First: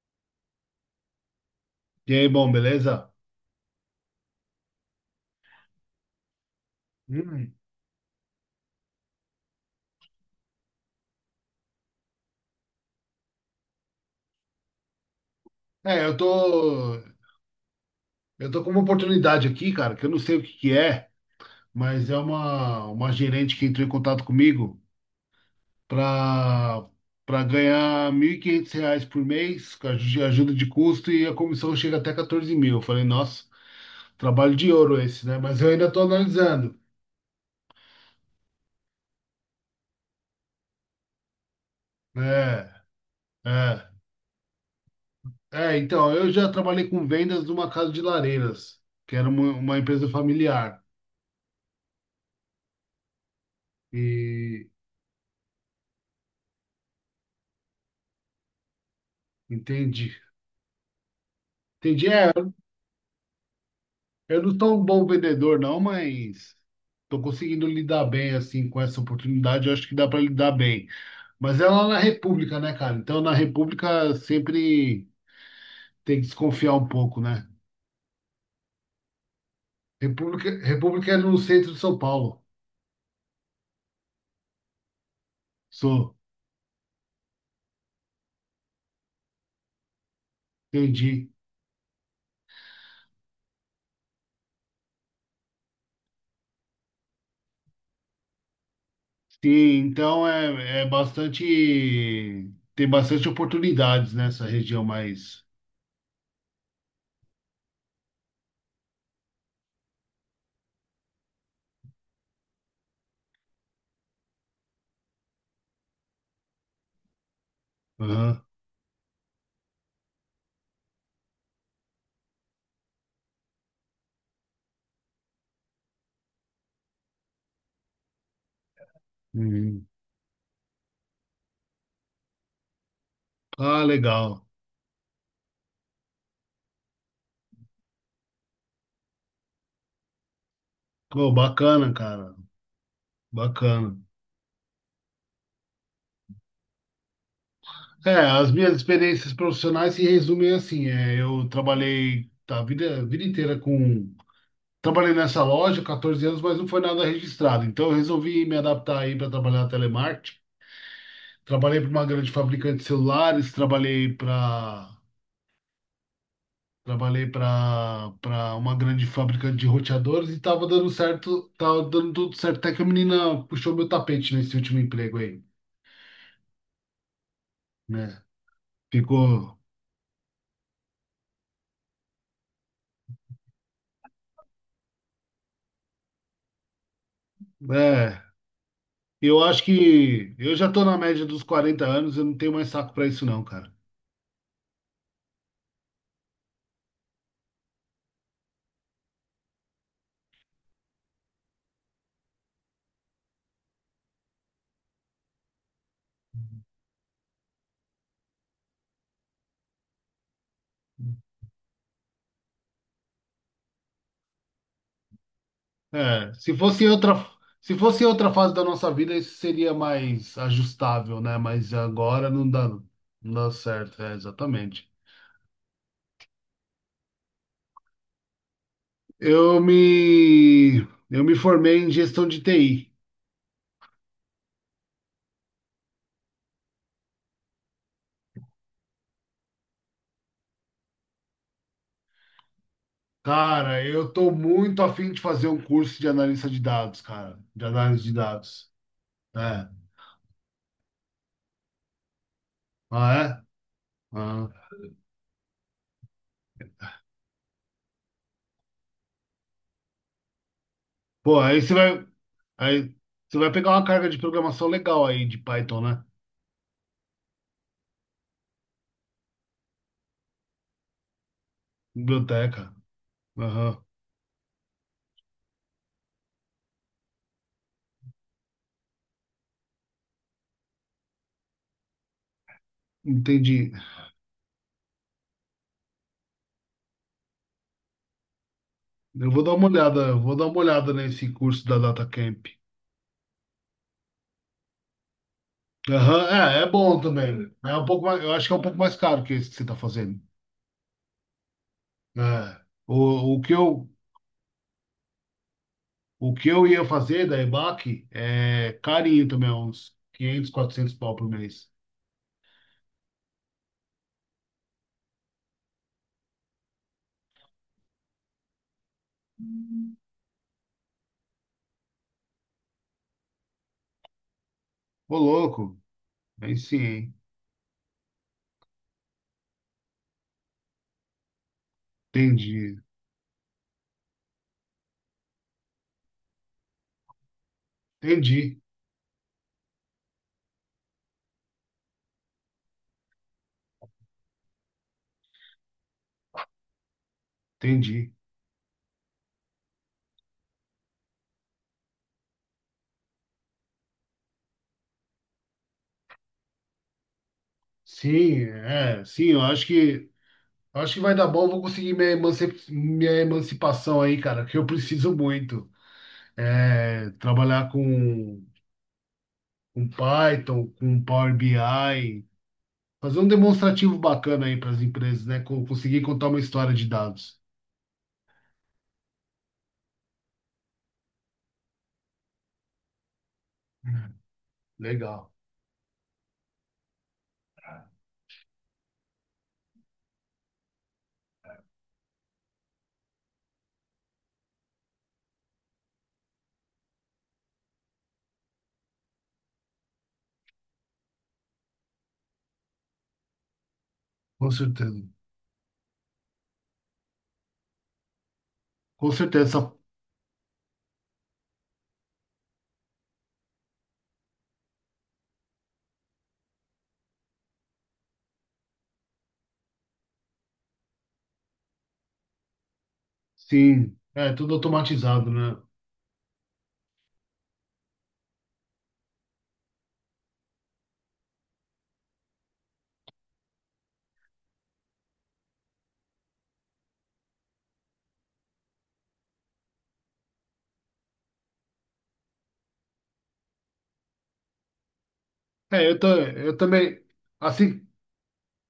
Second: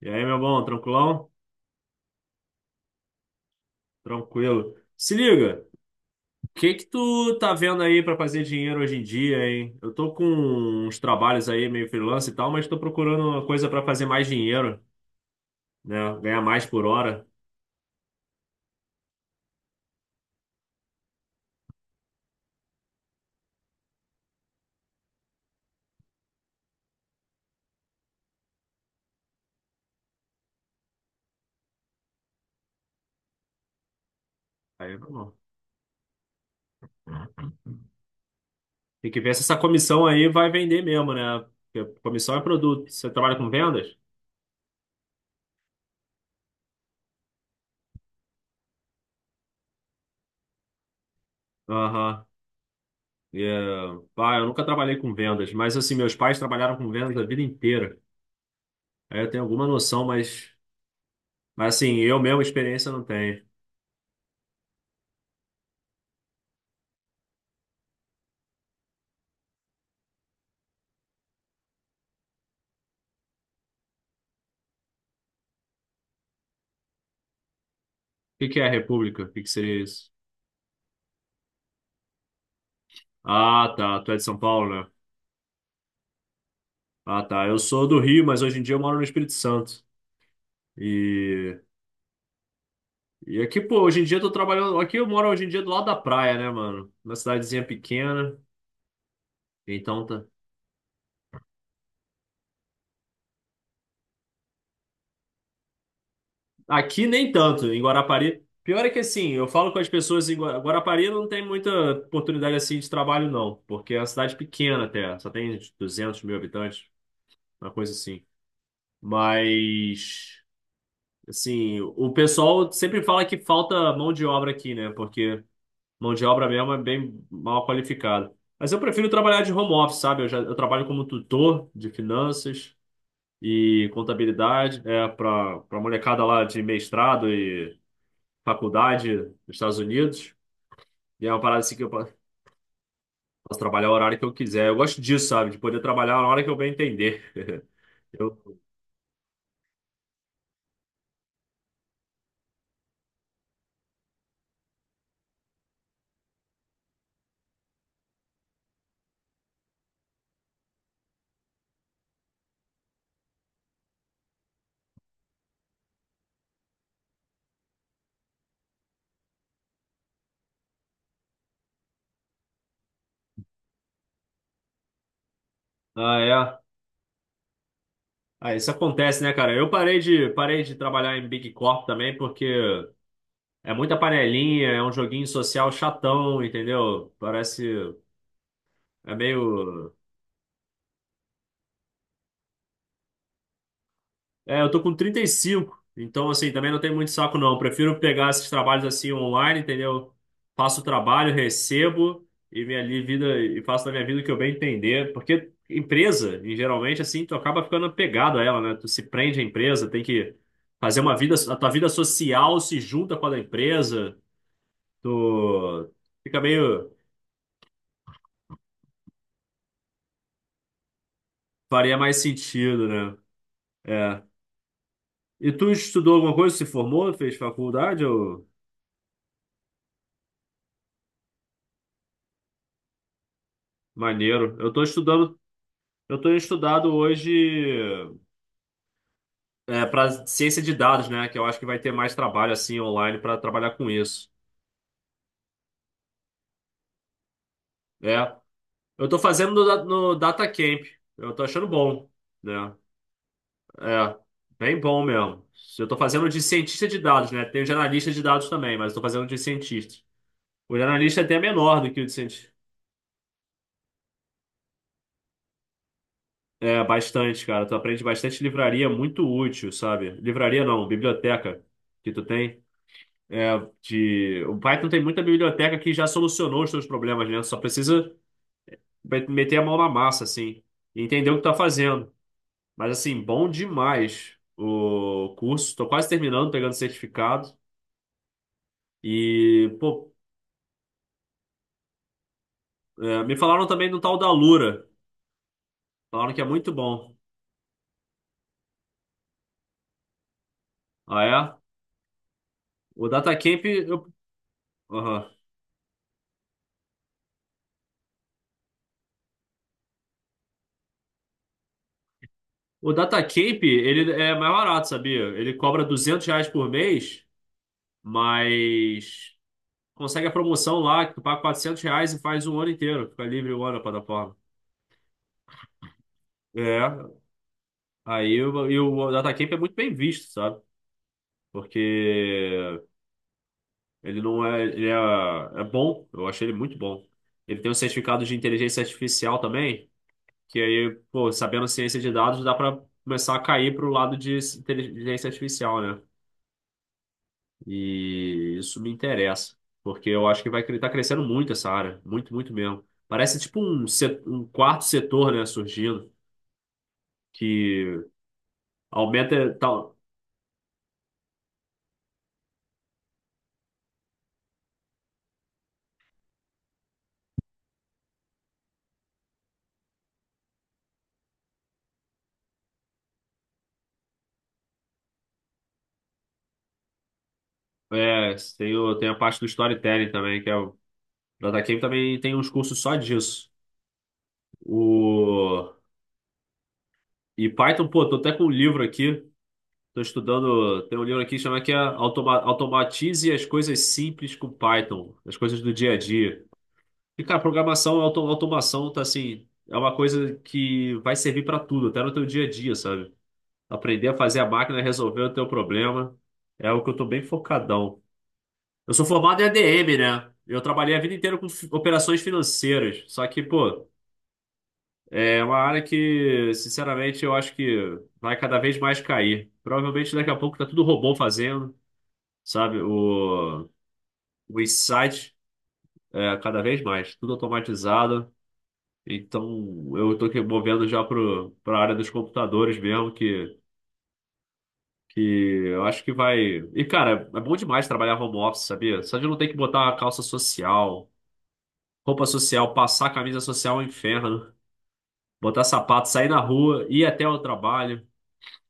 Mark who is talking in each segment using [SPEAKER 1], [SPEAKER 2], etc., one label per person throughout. [SPEAKER 1] E aí, meu bom, tranquilão?
[SPEAKER 2] E aí, bom, beleza?
[SPEAKER 1] Tranquilo. Se liga, o que que tu tá
[SPEAKER 2] Hum.
[SPEAKER 1] vendo aí pra fazer dinheiro hoje em dia, hein? Eu tô com uns trabalhos aí meio freelance e tal, mas tô procurando uma coisa pra fazer mais dinheiro,
[SPEAKER 2] É, eu
[SPEAKER 1] né? Ganhar mais por
[SPEAKER 2] tô,
[SPEAKER 1] hora.
[SPEAKER 2] eu tô com uma oportunidade aqui, cara, que eu não sei o que que é, mas é uma gerente que entrou em contato comigo para para ganhar R$ 1.500 por mês, com a ajuda de custo, e a comissão chega até 14 mil. Eu falei, nossa, trabalho de
[SPEAKER 1] Aí,
[SPEAKER 2] ouro esse,
[SPEAKER 1] vamos.
[SPEAKER 2] né? Mas eu ainda tô analisando.
[SPEAKER 1] Tem que ver se essa comissão aí vai vender mesmo, né? Porque comissão é
[SPEAKER 2] É,
[SPEAKER 1] produto. Você trabalha com
[SPEAKER 2] é.
[SPEAKER 1] vendas?
[SPEAKER 2] É, então, eu já trabalhei com vendas numa casa de lareiras, que era uma empresa familiar.
[SPEAKER 1] Aham. E, eh, pá, eu nunca
[SPEAKER 2] E
[SPEAKER 1] trabalhei com vendas, mas assim, meus pais trabalharam com vendas a vida inteira. Aí eu tenho alguma noção,
[SPEAKER 2] entendi.
[SPEAKER 1] mas assim,
[SPEAKER 2] Entendi.
[SPEAKER 1] eu
[SPEAKER 2] É,
[SPEAKER 1] mesmo experiência não tenho.
[SPEAKER 2] eu não sou um bom vendedor, não, mas estou conseguindo lidar bem assim com essa oportunidade. Eu acho que dá para lidar bem. Mas é lá na República, né, cara? Então, na República sempre tem que desconfiar um pouco, né?
[SPEAKER 1] Que é a República? O que que seria isso?
[SPEAKER 2] República é no centro de São Paulo.
[SPEAKER 1] Ah, tá. Tu é de São Paulo, né?
[SPEAKER 2] Sou,
[SPEAKER 1] Ah, tá. Eu sou do Rio, mas hoje em dia eu moro no Espírito Santo.
[SPEAKER 2] entendi.
[SPEAKER 1] E, e aqui, pô, hoje em dia eu tô trabalhando. Aqui eu moro hoje em dia do lado da praia, né, mano? Uma cidadezinha pequena.
[SPEAKER 2] Sim,
[SPEAKER 1] Então tá.
[SPEAKER 2] então é bastante. Tem bastante oportunidades nessa região mais.
[SPEAKER 1] Aqui nem tanto, em Guarapari. Pior é que assim, eu falo com as pessoas em Guarapari não tem muita oportunidade assim de trabalho, não. Porque é uma cidade pequena até. Só tem 200 mil habitantes, uma coisa assim.
[SPEAKER 2] Aham.
[SPEAKER 1] Mas. Assim, o pessoal sempre fala que falta mão de obra aqui, né? Porque mão de obra mesmo é bem mal qualificada. Mas eu prefiro trabalhar de home
[SPEAKER 2] Uhum.
[SPEAKER 1] office, sabe? Eu já eu trabalho como tutor de finanças
[SPEAKER 2] Ah,
[SPEAKER 1] e
[SPEAKER 2] legal.
[SPEAKER 1] contabilidade, é, para molecada lá de mestrado e faculdade nos Estados Unidos. E é
[SPEAKER 2] Pô,
[SPEAKER 1] uma parada assim que eu
[SPEAKER 2] bacana, cara.
[SPEAKER 1] posso trabalhar o
[SPEAKER 2] Bacana.
[SPEAKER 1] horário que eu quiser. Eu gosto disso, sabe? De poder trabalhar a hora que eu bem entender.
[SPEAKER 2] É, as
[SPEAKER 1] Eu-
[SPEAKER 2] minhas experiências profissionais se resumem assim. É, eu trabalhei a vida inteira com. Trabalhei nessa loja 14 anos, mas não foi nada registrado. Então eu resolvi me adaptar aí para trabalhar telemarketing. Trabalhei para uma grande fabricante de celulares, trabalhei para uma grande fabricante de roteadores e estava dando certo, tava dando tudo certo. Até que a menina puxou meu tapete nesse último emprego aí,
[SPEAKER 1] Ah, é.
[SPEAKER 2] né?
[SPEAKER 1] Ah, isso acontece, né, cara?
[SPEAKER 2] Ficou.
[SPEAKER 1] Eu parei de trabalhar em Big Corp também porque é muita panelinha, é um joguinho social chatão, entendeu? Parece.
[SPEAKER 2] É.
[SPEAKER 1] É
[SPEAKER 2] Eu acho
[SPEAKER 1] meio.
[SPEAKER 2] que eu já tô na média dos 40 anos, eu não tenho mais saco pra isso não, cara.
[SPEAKER 1] É, eu tô com 35, então assim, também não tem muito saco não. Prefiro pegar esses trabalhos assim online, entendeu? Faço o trabalho, recebo e minha vida e faço da minha vida o que eu bem entender, porque empresa, em geralmente assim, tu acaba ficando pegado a ela, né? Tu se prende à empresa, tem que fazer uma vida, a tua vida social se junta com a da empresa, tu
[SPEAKER 2] É,
[SPEAKER 1] fica meio
[SPEAKER 2] se fosse outra fase da nossa vida, isso seria mais ajustável, né? Mas
[SPEAKER 1] faria mais
[SPEAKER 2] agora não dá,
[SPEAKER 1] sentido, né?
[SPEAKER 2] não dá certo, é,
[SPEAKER 1] É.
[SPEAKER 2] exatamente.
[SPEAKER 1] E tu estudou alguma coisa? Se formou? Fez faculdade? Ou...
[SPEAKER 2] Eu me, eu me formei em gestão de TI.
[SPEAKER 1] Maneiro. Eu tô estudado hoje é, para ciência de dados, né? Que eu acho que vai ter mais trabalho assim online para trabalhar
[SPEAKER 2] Cara,
[SPEAKER 1] com
[SPEAKER 2] eu
[SPEAKER 1] isso.
[SPEAKER 2] tô muito afim de fazer um curso de analista de dados, cara, de análise de
[SPEAKER 1] É.
[SPEAKER 2] dados.
[SPEAKER 1] Eu tô fazendo
[SPEAKER 2] É.
[SPEAKER 1] no Data Camp. Eu tô achando bom, né?
[SPEAKER 2] Ah, é?
[SPEAKER 1] É,
[SPEAKER 2] Ah.
[SPEAKER 1] bem bom mesmo. Eu tô fazendo de cientista de dados, né? Tem o de analista de dados também, mas eu tô fazendo de cientista. O de analista é até
[SPEAKER 2] Pô,
[SPEAKER 1] menor do que o de cientista.
[SPEAKER 2] aí você vai pegar uma carga de programação legal aí de Python, né?
[SPEAKER 1] É, bastante, cara. Tu aprende bastante livraria, muito útil, sabe? Livraria não, biblioteca que tu tem.
[SPEAKER 2] Biblioteca.
[SPEAKER 1] É,
[SPEAKER 2] Aham,
[SPEAKER 1] de... O Python tem muita biblioteca que já solucionou os teus problemas, né? Só precisa meter a mão na massa, assim, e entender o que tá fazendo. Mas, assim, bom
[SPEAKER 2] entendi.
[SPEAKER 1] demais o curso. Tô quase terminando, pegando certificado. E, pô,
[SPEAKER 2] Eu vou dar uma olhada nesse curso da DataCamp.
[SPEAKER 1] é, me falaram também do tal da Lura.
[SPEAKER 2] Aham,
[SPEAKER 1] Falaram que é
[SPEAKER 2] é, é
[SPEAKER 1] muito
[SPEAKER 2] bom
[SPEAKER 1] bom.
[SPEAKER 2] também. Eu acho que é um pouco mais caro que esse que você está fazendo.
[SPEAKER 1] Ah, é?
[SPEAKER 2] É.
[SPEAKER 1] O
[SPEAKER 2] O, o que
[SPEAKER 1] DataCamp,
[SPEAKER 2] eu,
[SPEAKER 1] eu... Aham.
[SPEAKER 2] o que eu ia fazer da EBAC é carinho também, é uns 500 400 pau por mês.
[SPEAKER 1] O DataCamp, ele é mais barato, sabia? Ele cobra 200 reais por mês, mas consegue a promoção lá, que tu paga 400 reais e faz um ano inteiro. Fica livre o ano na plataforma.
[SPEAKER 2] Ô, louco, aí sim,
[SPEAKER 1] É,
[SPEAKER 2] hein?
[SPEAKER 1] aí o, e o DataCamp é muito bem visto, sabe? Porque
[SPEAKER 2] Entendi,
[SPEAKER 1] ele não é, ele é, é bom, eu achei ele muito bom. Ele tem um certificado de
[SPEAKER 2] entendi,
[SPEAKER 1] inteligência artificial também, que aí, pô, sabendo ciência de dados, dá pra começar a cair pro lado de inteligência artificial, né?
[SPEAKER 2] entendi.
[SPEAKER 1] E isso me interessa, porque eu acho que vai estar crescendo muito essa área, muito, muito mesmo. Parece tipo um, um quarto setor, né, surgindo, que
[SPEAKER 2] Sim, é, sim, eu
[SPEAKER 1] aumenta
[SPEAKER 2] acho
[SPEAKER 1] tal.
[SPEAKER 2] que eu acho que vai dar bom, eu vou conseguir emanci- minha emancipação aí, cara, que eu preciso muito. É, trabalhar com Python, com Power BI, fazer um demonstrativo bacana aí para as empresas, né? Conseguir contar uma história de dados.
[SPEAKER 1] É, tem, tem a parte do storytelling também, que é o da Datacamp também tem uns cursos só disso.
[SPEAKER 2] Legal,
[SPEAKER 1] O, e Python, pô, tô até com um livro aqui, tô estudando, tem um livro aqui que chama que é Automatize as coisas simples com Python, as coisas do dia a dia. E, cara, programação, automação, tá assim, é uma coisa que vai servir pra tudo, até no teu dia a dia, sabe? Aprender a fazer a
[SPEAKER 2] com
[SPEAKER 1] máquina
[SPEAKER 2] certeza.
[SPEAKER 1] resolver o teu problema é o que eu tô bem focadão. Eu sou
[SPEAKER 2] Com
[SPEAKER 1] formado em
[SPEAKER 2] certeza,
[SPEAKER 1] ADM, né? Eu trabalhei a vida inteira com operações financeiras, só que, pô, é uma área que, sinceramente, eu acho que vai cada vez mais cair. Provavelmente daqui a pouco tá tudo robô fazendo, sabe? O,
[SPEAKER 2] sim. É tudo
[SPEAKER 1] o
[SPEAKER 2] automatizado,
[SPEAKER 1] insight,
[SPEAKER 2] né?
[SPEAKER 1] é, cada vez mais, tudo automatizado. Então, eu estou movendo já para a área dos computadores mesmo, que eu acho que vai. E, cara, é bom demais trabalhar home office, sabia? Só de não ter que botar uma calça social, roupa social, passar camisa social é um inferno, botar
[SPEAKER 2] É, eu, ta-
[SPEAKER 1] sapato, sair na
[SPEAKER 2] eu
[SPEAKER 1] rua,
[SPEAKER 2] também,
[SPEAKER 1] ir até o
[SPEAKER 2] assim,
[SPEAKER 1] trabalho.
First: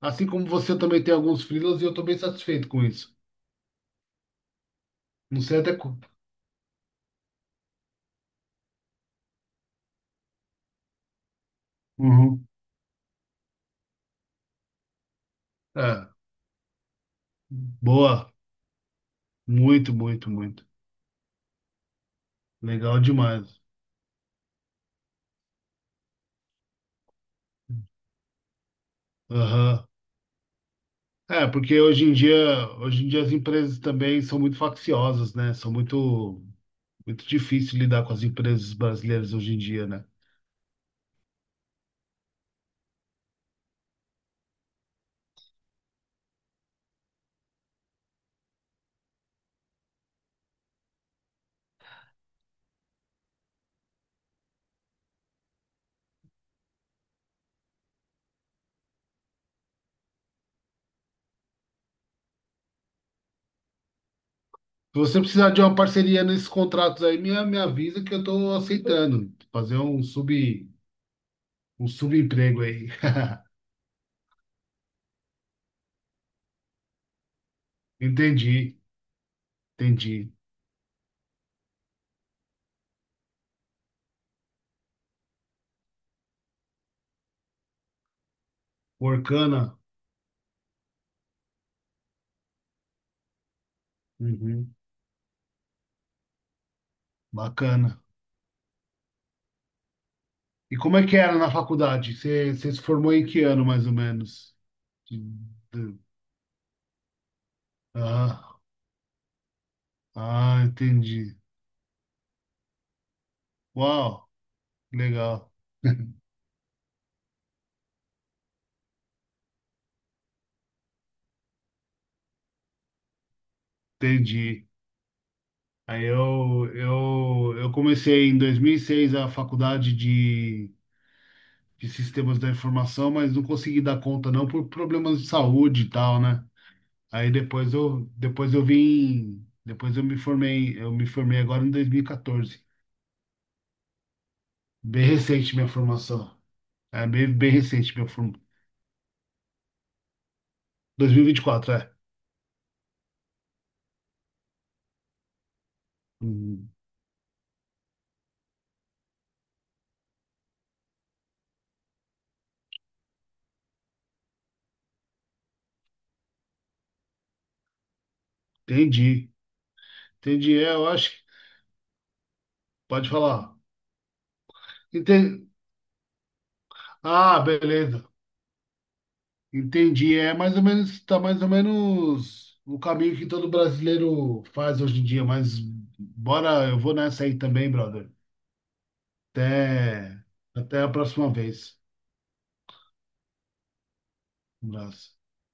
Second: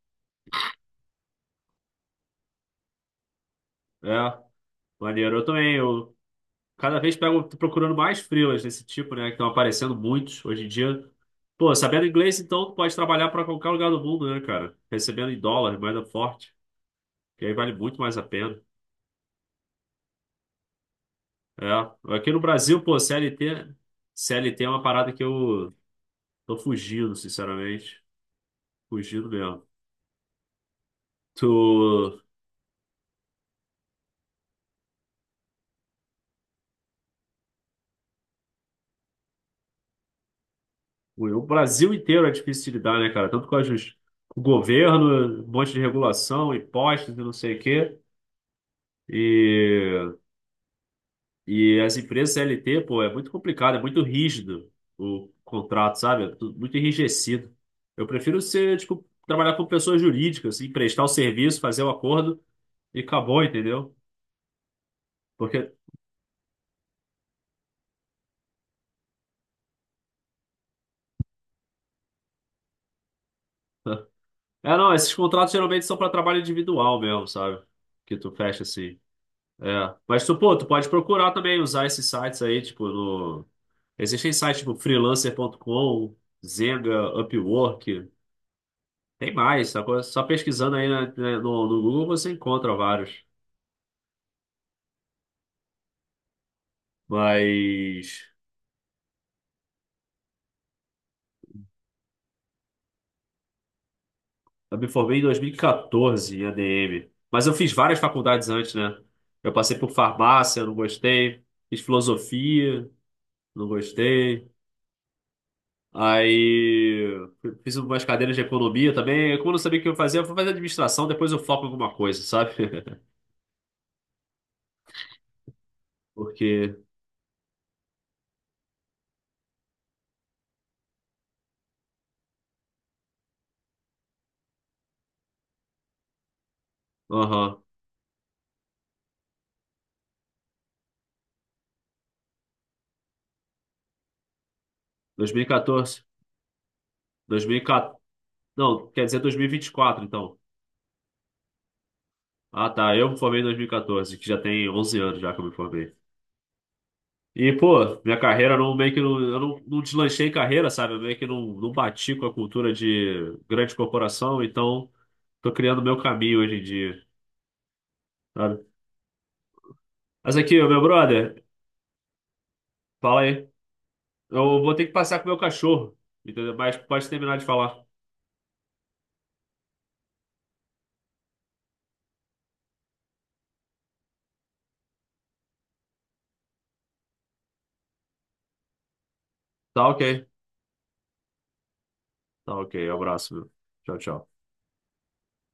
[SPEAKER 2] assim como você eu também tem alguns freelas e eu tô bem satisfeito com isso.
[SPEAKER 1] É, maneiro.
[SPEAKER 2] Não
[SPEAKER 1] Eu
[SPEAKER 2] sei
[SPEAKER 1] também,
[SPEAKER 2] até. Co-
[SPEAKER 1] eu cada vez pego, tô procurando mais freelas desse tipo, né, que estão aparecendo muitos hoje em dia. Pô, sabendo inglês,
[SPEAKER 2] Uhum.
[SPEAKER 1] então, tu pode trabalhar para qualquer lugar do mundo, né, cara? Recebendo em dólar, moeda
[SPEAKER 2] É,
[SPEAKER 1] forte, que aí vale muito mais a
[SPEAKER 2] boa.
[SPEAKER 1] pena.
[SPEAKER 2] Muito, muito, muito.
[SPEAKER 1] É, aqui no Brasil, pô,
[SPEAKER 2] Legal demais.
[SPEAKER 1] CLT, CLT é uma parada que eu tô fugindo, sinceramente. Fugindo mesmo.
[SPEAKER 2] Aham.
[SPEAKER 1] Tu,
[SPEAKER 2] É, porque hoje em dia as empresas também são muito facciosas, né? São muito, muito difícil lidar com as empresas brasileiras hoje em dia, né?
[SPEAKER 1] o Brasil inteiro é difícil de lidar, né, cara? Tanto com a justiça, o governo, um monte de regulação, impostos e não sei o quê. E, e as empresas CLT, pô, é muito complicado, é muito rígido o contrato, sabe? É tudo muito enrijecido. Eu prefiro ser, tipo, trabalhar com pessoas jurídicas, assim, prestar o serviço, fazer o acordo e acabou, entendeu?
[SPEAKER 2] Se você precisar de
[SPEAKER 1] Porque.
[SPEAKER 2] uma parceria nesses contratos aí, me avisa que eu tô aceitando. Um subemprego aí.
[SPEAKER 1] É, não, esses contratos geralmente são para trabalho individual mesmo, sabe? Que tu fecha
[SPEAKER 2] Entendi,
[SPEAKER 1] assim. É. Mas
[SPEAKER 2] entendi.
[SPEAKER 1] tu, pô, tu pode procurar também usar esses sites aí, tipo, no. Existem sites tipo freelancer.com, Zenga, Upwork, tem mais,
[SPEAKER 2] Workana.
[SPEAKER 1] sacou? Só pesquisando aí no Google você encontra vários.
[SPEAKER 2] Uhum. Bacana.
[SPEAKER 1] Mas
[SPEAKER 2] E como é que era na faculdade? Você se formou em que ano, mais ou menos?
[SPEAKER 1] eu me formei em
[SPEAKER 2] Entendeu?
[SPEAKER 1] 2014 em ADM. Mas eu fiz várias faculdades
[SPEAKER 2] Ah,
[SPEAKER 1] antes, né? Eu passei por
[SPEAKER 2] ah,
[SPEAKER 1] farmácia, não
[SPEAKER 2] entendi.
[SPEAKER 1] gostei. Fiz filosofia, não
[SPEAKER 2] Uau,
[SPEAKER 1] gostei.
[SPEAKER 2] legal,
[SPEAKER 1] Aí fiz umas cadeiras de economia também. Como eu não sabia o que eu fazia, eu fui fazer administração, depois eu foco em alguma coisa, sabe?
[SPEAKER 2] entendi. Aí eu,
[SPEAKER 1] Porque,
[SPEAKER 2] eu, eu comecei em 2006 a faculdade de Sistemas da Informação, mas não consegui dar conta não por problemas de saúde e tal, né? Aí
[SPEAKER 1] aham,
[SPEAKER 2] depois eu vim, depois eu me formei agora em 2014. Bem recente minha
[SPEAKER 1] 2014,
[SPEAKER 2] formação. É bem, bem recente
[SPEAKER 1] 2014,
[SPEAKER 2] minha formação.
[SPEAKER 1] não, quer dizer 2024, então.
[SPEAKER 2] 2024, é.
[SPEAKER 1] Ah, tá, eu me formei em 2014, que já tem 11 anos já que eu me formei.
[SPEAKER 2] Hum,
[SPEAKER 1] E, pô, minha carreira não, meio que não, eu não deslanchei em carreira, sabe? Eu meio que não bati com a cultura de grande corporação, então tô criando meu caminho hoje em dia, sabe?
[SPEAKER 2] Entendi,
[SPEAKER 1] Mas aqui,
[SPEAKER 2] entendi. É,
[SPEAKER 1] meu
[SPEAKER 2] eu acho que
[SPEAKER 1] brother,
[SPEAKER 2] pode
[SPEAKER 1] fala aí.
[SPEAKER 2] falar.
[SPEAKER 1] Eu vou ter que passar com o meu
[SPEAKER 2] Enten-
[SPEAKER 1] cachorro, entendeu? Mas pode terminar
[SPEAKER 2] Ah,
[SPEAKER 1] de falar.
[SPEAKER 2] beleza. Entendi. É mais ou menos, tá mais ou menos o caminho que todo brasileiro faz hoje em dia, mas bora, eu vou nessa aí também, brother.
[SPEAKER 1] Tá ok.
[SPEAKER 2] Até, até a próxima vez.
[SPEAKER 1] Tá ok. Abraço, meu. Tchau, tchau.
[SPEAKER 2] Um abraço.